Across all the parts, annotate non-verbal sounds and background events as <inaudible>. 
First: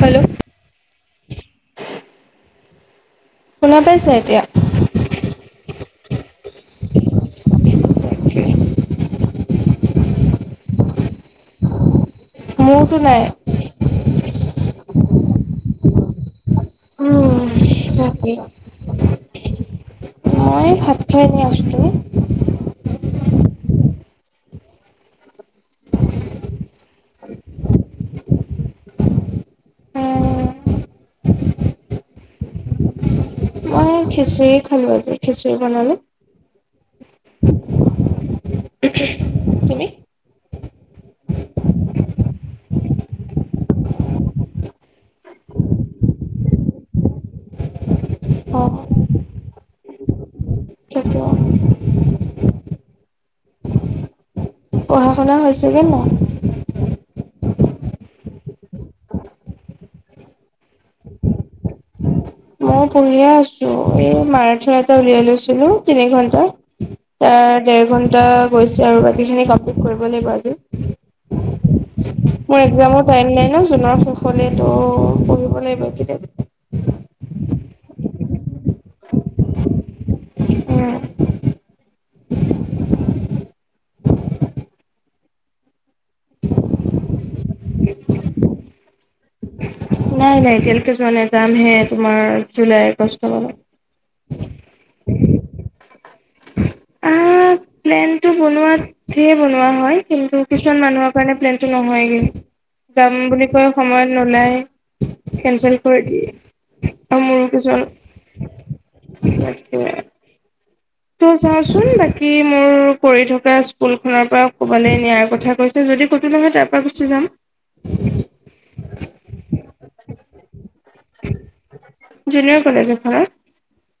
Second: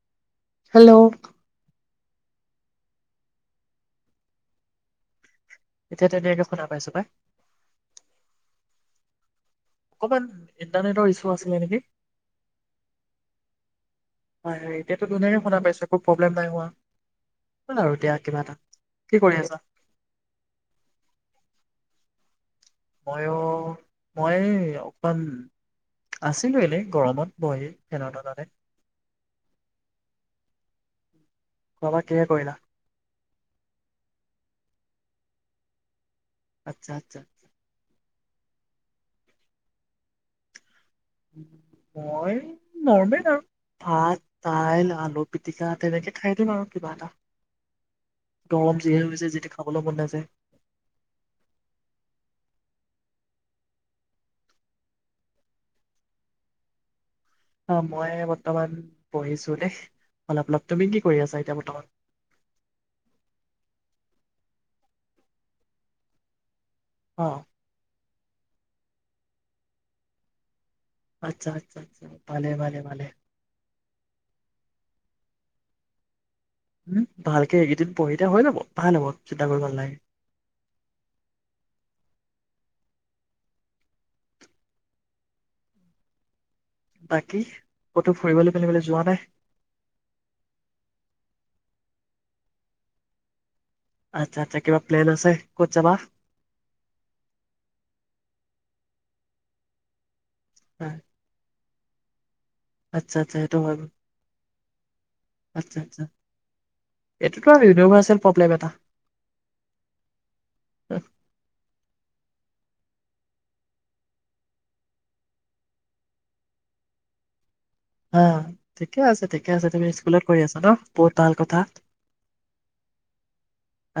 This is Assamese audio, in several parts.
Hello hello. শুনা পাইছা, এতিয়া। এতিয়া তেতিয়াকে চ শুনা পাইছোঁ, পাই। অকমান, ইণ্টাৰনেটৰ ইস্যু আছিলে নেকি। মোৰতো নাই। হয়, হয়, এতিয়াতো ধুনীয়াকে শুনা পাইছা। একো প্ৰব্লেম নাই হোৱা। অহ্, হ'ল আৰু দিয়া তাকেই কিবা এটা, কি কৰি আছা? মই ভাত খাইহে আছিলোঁ। ময়ো, মই অকহ, আছিলো এনেই গৰমত বহি ফেনৰ তলতে। খোৱা-বোৱা কিহেৰে কৰিলা। অ', খিচুৰি খালো আজি, খিচুৰি বনালো। আচ্ছা আচ্ছা। উহ্উম, তুমি। মই, নৰ্মেল আৰু ভাত, দাইল, আলু পিটিকা তেনেকে খাই দিম আৰু কিবা এটা। অ গৰম যিহেতু হৈছে যি-তি খাবলৈও মন নাযায়। সেইটোও পঢ়া-শুনা হৈছেগে ন। অ', মই বৰ্তমান পঢ়িছো দেই, অলপ-অলপ তুমি কি কৰি আছা এতিয়া বৰ্তমান। মই পঢ়িয়ে আছো। এই মাৰাঠী এটা উলিয়াই লৈছিলোঁ। তিনি ঘন্টাৰ অ'। তাৰ, ডেৰ ঘণ্ট টা গৈছে আৰু বাকীখিনি কমপ্লিত কৰিব লাগিব আজি। আচ্ছা আচ্ছা আচ্ছা ভালে মোৰ ভালে এক্সামৰ ভালে টাইম নাই ন' জুনৰ। হলেতো, পঢ়িব লাগিব এইকেইটা দি উম ভালকে এইকেইদিন পঢ়ি থাকা হ‌ই যাব। ভাল হ'ব, চিন্তা কৰিব নালাগে। উম বাকী, ক'তো ফুৰিবলে-মেলিবলে যোৱা নাই। নাই-নাই, এতিয়ালৈকে যোৱা নাই যামহে তোমাৰ জুলাই আগষ্ট মানত আচ্ছা-আচ্ছা কিবা প্লেন আছে ক'ত যাবা আহ, প্লেনটো বনোৱাত ধেৰ বনোৱা হয় কিন্তু কিছুমান হা, মানুহৰ কাৰণে প্লেন সিটো নহয়গে যাম আচ্ছা আচ্ছা বুলি সেইটো কৈ হয় বাৰু। সময়ত নোলায় কেনচেল আচ্ছা আচ্ছা কৰি দিয়ে আৰু এইটোতো মোৰো আৰু ইউনিভাৰ্চেল প্ৰব্লেম এটা কিছুমান তাকে তো চাওচোন বাকী মোৰ পঢ়ি থকা স্কুলখনৰ পৰা কৰবালে নিয়াৰ কথা কৈছিল। যদি ক'তো নহয়, তাৰ পৰা গুচি যাম। হা বা ঠিকে আছে-ঠিকে আছে। তুমি স্কুলত কৰি আছা ন' বহুত ভাল কথা। জুনিয়ৰ কলেজ এখনত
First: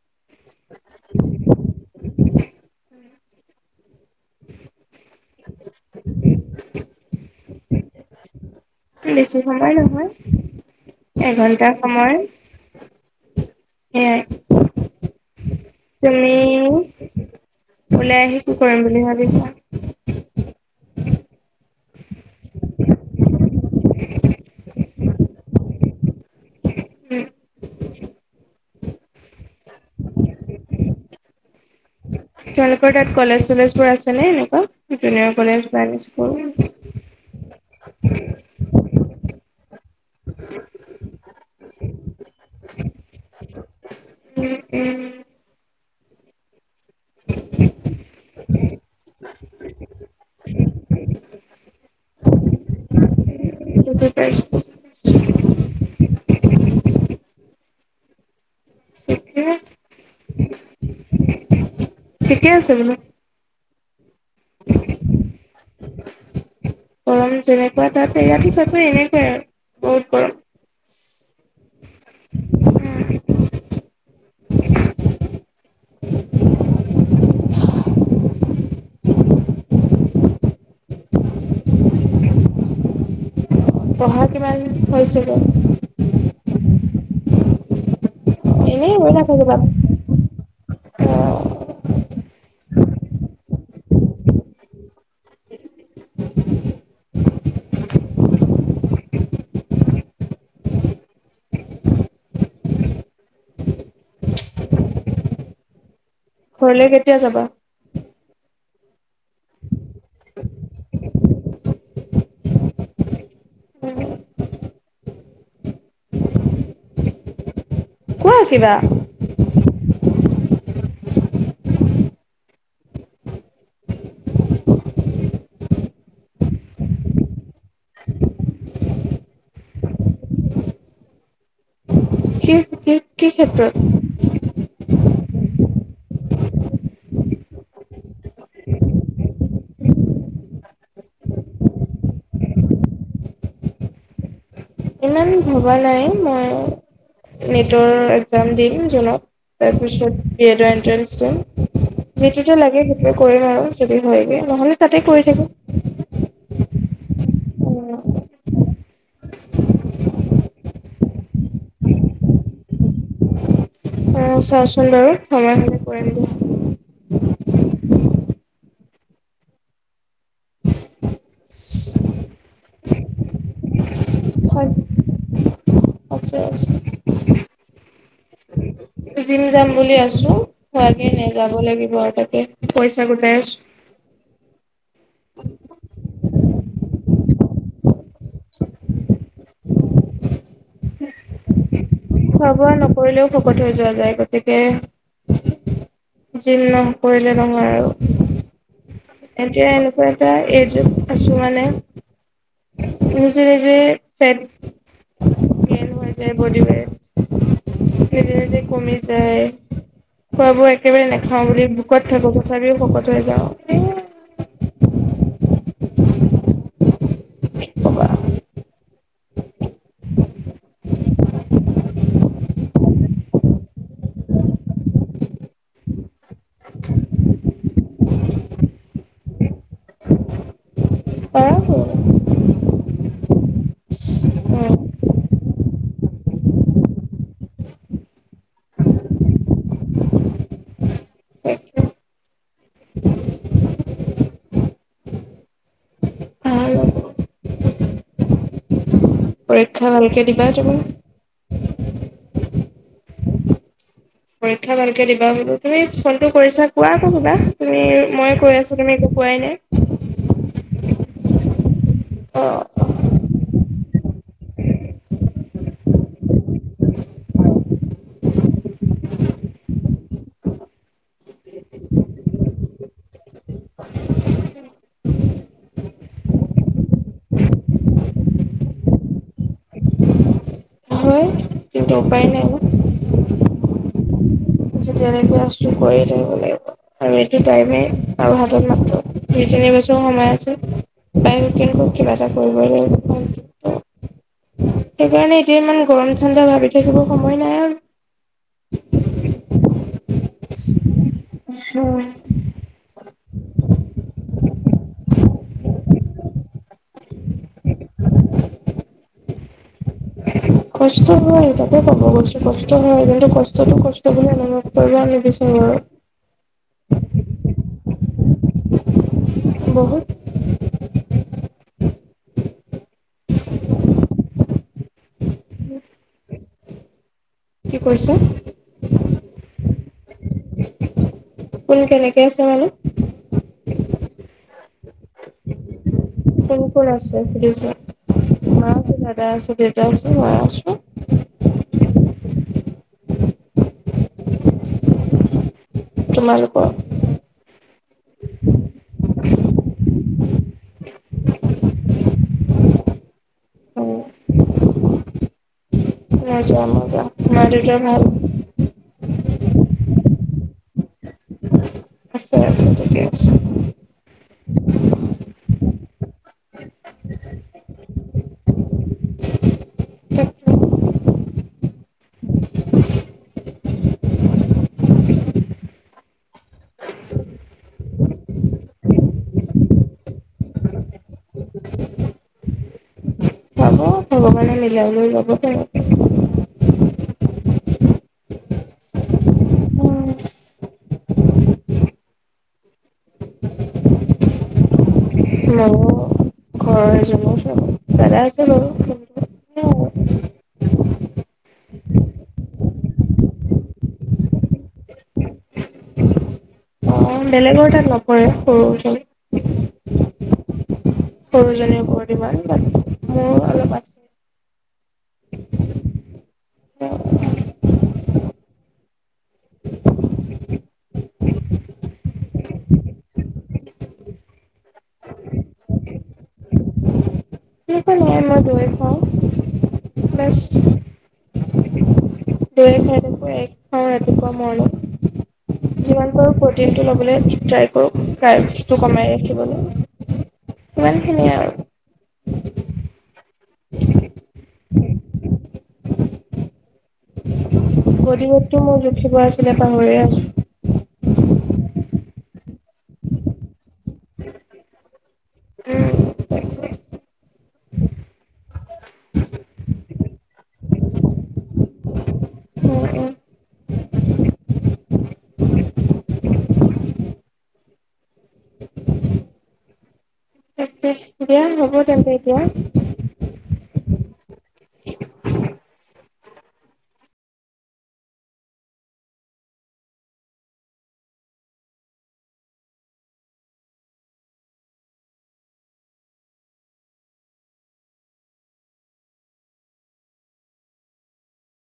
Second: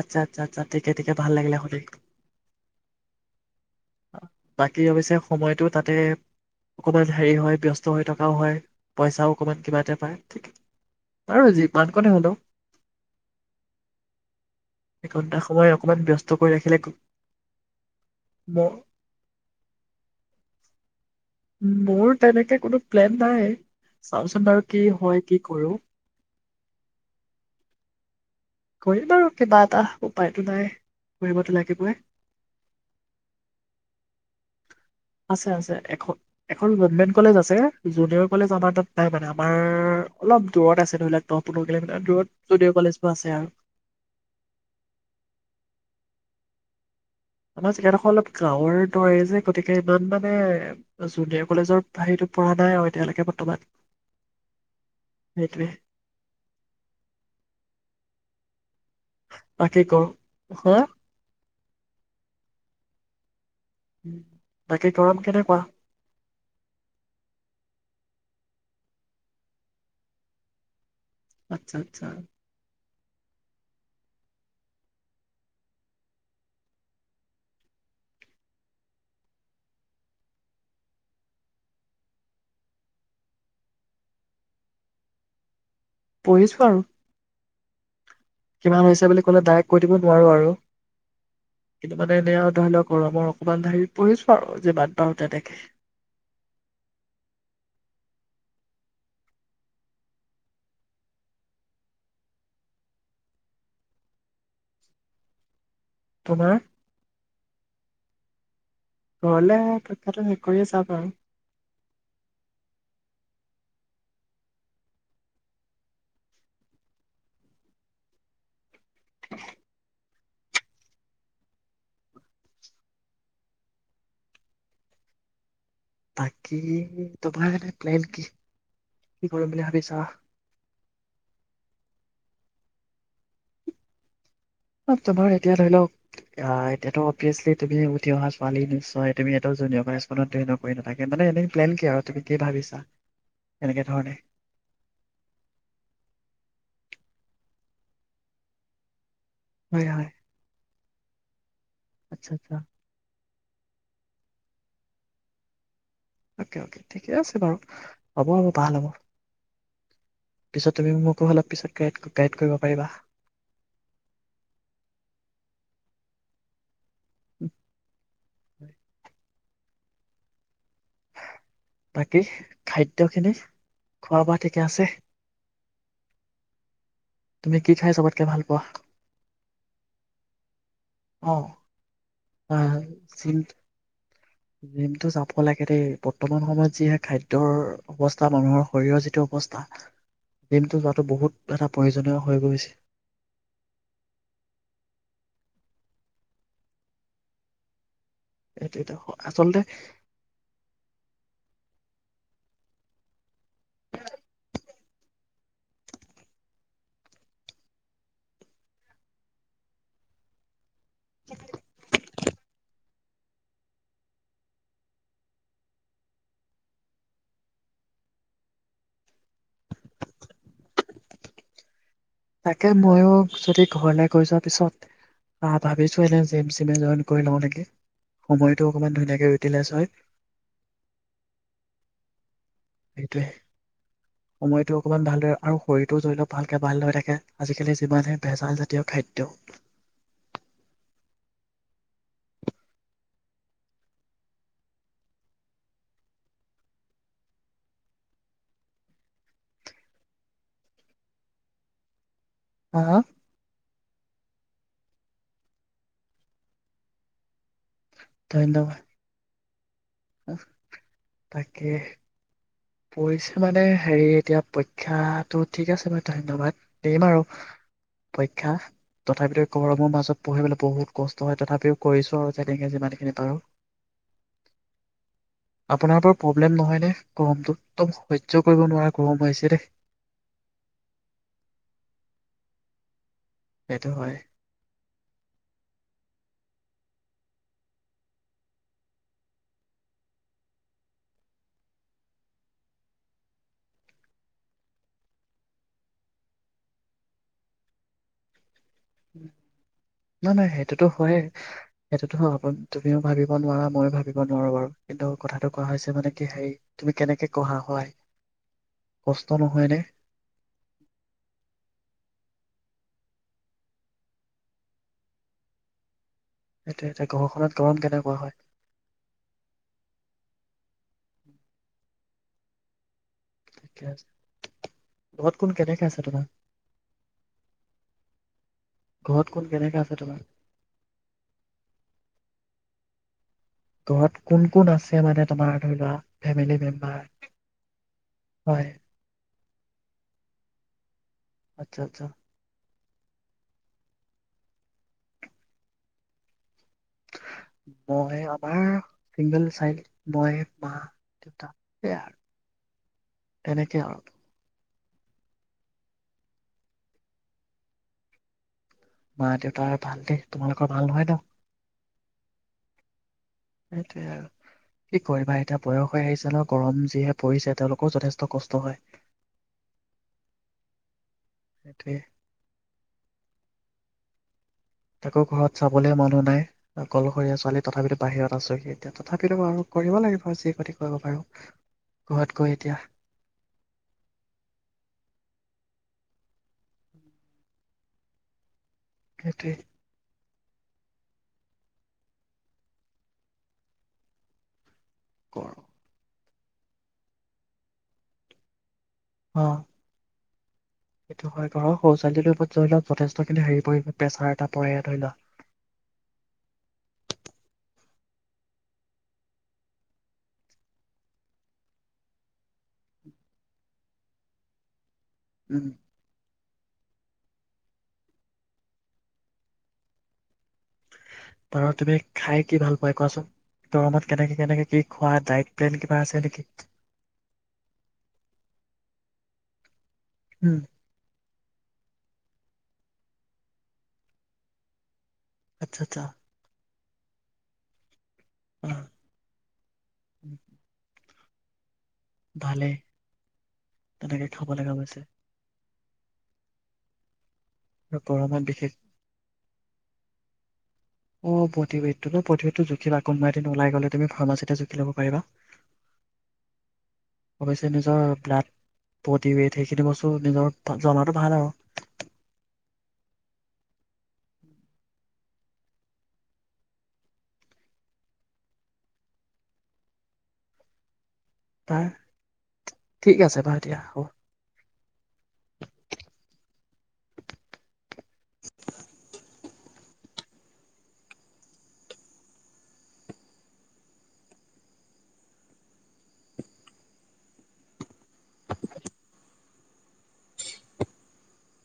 আচ্ছা-আচ্ছা-আচ্ছা। ঠিকে-ঠিকে ভাল লাগিলে শুনি। বাকী অৱশ্যে সময়টো তাতে অকমান হেৰি হয় ব্যস্ত হৈ থকাও হয় পইচাও বেছি অকণমান সময় কিবা এটা নহয় পায় ঠিকে বাৰু এঘন্টা যিমান কণে সময় হ'লেও সেয়াই এঘণ্টা সময় অকণমান ব্যস্ত তুমি কৰি ৰাখিলে ওলাই আহি কি কৰিম ম বুলি ভাবিছা মোৰ তেনেকে কোনো প্লেন নাই চাওঁচোন বাৰু কি হয় কি কৰো উম কৰিম আৰু কিবা এটা উপায়তো নাই কৰিবতো লাগিবই তোমালোকৰ তাত কলেজ চলেজ বোৰ আছে নে এনেকোৱা আছে আছে এখ এখন গভমেন্ট কলেজ আছে জুনিয়ৰ কলেজ আমাৰ তাত নাই মানে আমাৰ অলপ দূৰত আছে ধৰি লোৱা দহ পোন্ধৰ কিলোমিটাৰ দূৰত ষ্টুডিঅ' কলেজবোৰ আছে আৰু উম উম আমাৰ জেগাডোখৰ অলপ গাঁৱৰ দৰে যে গতিকে ইমান মানে জুনিয়ৰ কলেজৰ হেৰিটো পৰা নাই আৰু এতিয়ালৈকে বৰ্তমান বুজি পাইছো সেইটোৱে ঠিকে আছে, তাকেই ক হা ঠিকে আছে এইবিলাক বাকী গৰম কেনেকোৱা গৰম যেনেকোৱা তাতে ইয়াতো চাগে এনেকোৱাই আৰু বহুত গৰম আচ্ছা আচ্ছা পঢ়া কিমান হৈছিলে পঢ়িছো আৰু কিমান এনেই হৈছে হৈ বুলি কলে নাথাকিবা। ডাইৰেক্ট কৈ দিব নোৱাৰো আৰু কিন্তু মানে এনে আও ধৰি লও গৰমৰ অকমান হেৰিত পঢ়িছো আৰু যে বাট বাৰু তেনেকে তোমাৰ ঘৰলে কেতিয়া যাবা ঘৰলে পৰীক্ষাটো শেষ কৰিয়ে যাম আৰু উম কোৱা কিবা <unintelligible> বাকী তোমাৰ এ প্লেন কি কি কৰিম বুলি ভাবিছা কি কি কি ক্ষেত্ৰত অ, তোমাৰ এতিয়া ধৰি লওক আহ এতিয়াতো অবেয়েচলি তুমি উঠি অহা ছোৱালী নিশ্চয় তুমি এটা জুনিয়ৰ স্কুলত জইনৰ কৰি নাথাকা মানে এনেই প্লেন কি আৰু তুমি কি ভাবিছা এনেকে ধৰণে ইমান ভবা নাই মই নেটৰ এক্জাম দিম জুনত তা হয় হয় পিছত এডণ্ট্ৰ ষ্ট আচ্ছা যিটোত আচ্ছা লাগে সেইটো কৰিম আৰু যদি হয়গৈ নহলে তাতে কৰি থাকো অকে অকে ঠিকে আছে বাৰু হ'ব হ'ব ভাল হ'ব পিছত তুমি মোকো অলপ পিছত গাইড কৰিব পাৰিবা অ চাওচোন বাৰু সময় হলে কৰিম দিয়া উম বাকী খাদ্য খিনি হয় আছে আছে তুমি খাই কি চবতকে ভাল পোৱা জিম যাম বুলি আছো তাকে এ অ', যাব লাগিব আৰু তাকে আহ পইচা গোটাই জিম আছো জিমটো যাব লাগে দেই বৰ্তমান সময় যিহে খাদ্যৰ অৱস্থা মানুহৰ শৰীৰৰ যিটো অৱস্থা জিমটো যোৱাতো বহুত এটা প্ৰয়োজনীয় হৈ খোৱা গৈছে। বোৱা নকৰিলেও ভকত হৈ যোৱা যায় গতিকে জিম নহ কৰিলে নহয় আৰু এইটো এটা স- আচলতে এতিয়া এনেকুৱা এটা এজত আছো মানে ছিল যে ফেট হৈ যায় বডি কাৰণে নিজে নিজে কমি যায় খোৱা বোৱা একেবাৰে নাখাওঁ বুলি ভোকত থাকো তথাপিও শকত যাওঁ এ কবা তাকে ময়ো যদি ঘৰলৈ গৈ যোৱাৰ পিছত আহ ভাবিছোঁ এনে জেম চিমে জইন কৰি লওঁ নেকি সময়টো অকমান ধুনীয়াকে ইউটিলাইজ হয় পাৰা উম সেইটোৱে সময়টো অকমান ভালদৰে আৰু শৰীৰটো ধৰি লওক ভালকে ভাল ল হৈ থাকে আজিকালি যিমানহে ভেজাল জাতীয় খাদ্য তাকে পৰীক্ষা ভালকে দিবা তুমি হা হা পৰীক্ষা ভালকে দিবা বোলো তুমি ফোনটো কৰিছা কোৱা আকৌ কিবা তুমি মই ধন্য কৈ আছো তুমি একো কোৱাই নাই তাকে অ পৰিঢ়ছে মানে হেৰি এতিয়া পৰীক্ষাটো ঠিক আছে মই ধন্যবাদ দিম আৰু পৰীক্ষা তথাপিতো গৰমৰ মাজত পঢ়িবলৈ বহুত কষ্ট হয় তথাপিও কৰিছো আৰু যেনেকে যিমানখিনি পাৰো আপোনাৰ বাৰু প্ৰব্লেম নহয়নে গৰমটো একদম সহ্য কৰিব নোৱাৰা গম হৈছে দেই তেটো উপ উপায় নাই ন সেইটো হয় যেতিয়ালকে আো কৰিয় থাকিব লাগিব আৰু এইটোটাই আৰু হাতত মাত দুই তিনিবছৰ সময় আছে কিবা এটা কৰিব লাগ সেইকাৰণে এতিয়া ইমান গৰম ঠাণ্ডা ভাবি থাকিব সময় নাই আৰু উম নহয় নহয় সেইটোতো হয়ে সেইটোো তুমিও ভাবি নোৱাৰা মই ভাবিব নোৱাৰো বাৰু কিন্তু কথাটো কোৱা হৈছে মানে কি হেৰি তুমি কেনেকে ক়া হয় কষ্ট নহয়নে কষ্ট হয় তাকে কব গৈছো কষ্ট হয় কিন্তু কষ্টতটো কষ্ট বুলি এমত কৰিব নিবিচাৰো আৰু সটো এয়া ঘৰখনাত গৰম কেনেকুৱা হয় বহুত লগত কোন কেনেকে আছে তোমাৰ কি কৈছে ধ ফোন কেনেক আছে মানে ঘৰত কোন কোন আছে মানে তোমাৰ ধৰি লোৱা ক ফেমিলি কোন মেম্বাৰ আছে সদস্য মা হয় আছে দাদা আছে দেউতা আছে মায় আছে আচ্ছা আচ্ছা তোমালোক মই আমাৰ চিংগল চাইল্ড মই মা দেউতা সেয়া আৰু তেনেকে আৰু মজা মজা মাৰটো ভ মা দেউতা ভাল দে তোমালোকৰ ভাল নহয় ন আছো আছো তেকয়া <unintelligible> আছো সেইটোৱে আৰু কি কৰিবা এতিয়া বয়স হৈ আহিছে ন গৰম যিহে পৰিছে তেওঁলোকৰও যথেষ্ট কষ্ট হয় হ'ব সেইটোৱে তাকো ঘৰত চাবলৈ মানুহ নাই কলশৰীয়া ছোৱালী তথাপিতো বাহিৰত আছোহি এতিয়া তথাপিতো বাৰ কৰিব লাগিব আৰু যেই কথা কৰিব পাৰো ঘৰত গৈ এতিয়া ভগৱানে মিলাবলও যব চ সেইটোৱ ম কৰো ঘ চ ভালে আছে বাৰু অ কিন্তু সেইটো হয় ঘৰৰ শৌচালয় ধৰি লওক যথেষ্টখিনি হেৰি পৰি প্ৰেছাৰ এটা পৰে ধৰি লোৱা অ বেলেগৰ তাত নপৰে সৰুজন সৰুজনীৰওৰত ইমান মোৰ অলপ আছে উম <inaudible> বাৰ তুমি খাই কি ভাল পাই কোৱাচোন গৰমত কেনেকে কেনেকে কি খোৱা ডাইট প্লেন কিবা আছে নেকি কি নাই মাজুৱছ বছ উম। দুই খাই থো এক খাওঁ ৰাতিপুৱা মইলো আচ্ছা আচ্ছা যিমান প প িটো ল'বলৈ ট্ৰাই অ কৰোঁ <unintelligible> কমাই ৰাখিব লাগিব কিমান এনেই আৰু ভালেই তেনেকে খাব লাগে অৱশ্যে গৰমত গতিবধতটো বিশেষ মোৰ জুখিব আছিলে পাহৰি আছো। অ প্ৰতিভদটো ন প্ৰতিভেদটো জখিবানবা এিন ওল গলে তুমি ফাৰ্মাছিতে জোখি লব পাৰা উম অৱশ্যে নিজৰ ব্লাড বি ৱেইট সেইখিনি বস্তু নিজৰ জমাটো ভাল আৰু উম উম তাকে দিয়া হব তাৰ তেন্তে এতিয়া ঠিক আছে বাৰু দিয়া হ'ব। <unintelligible>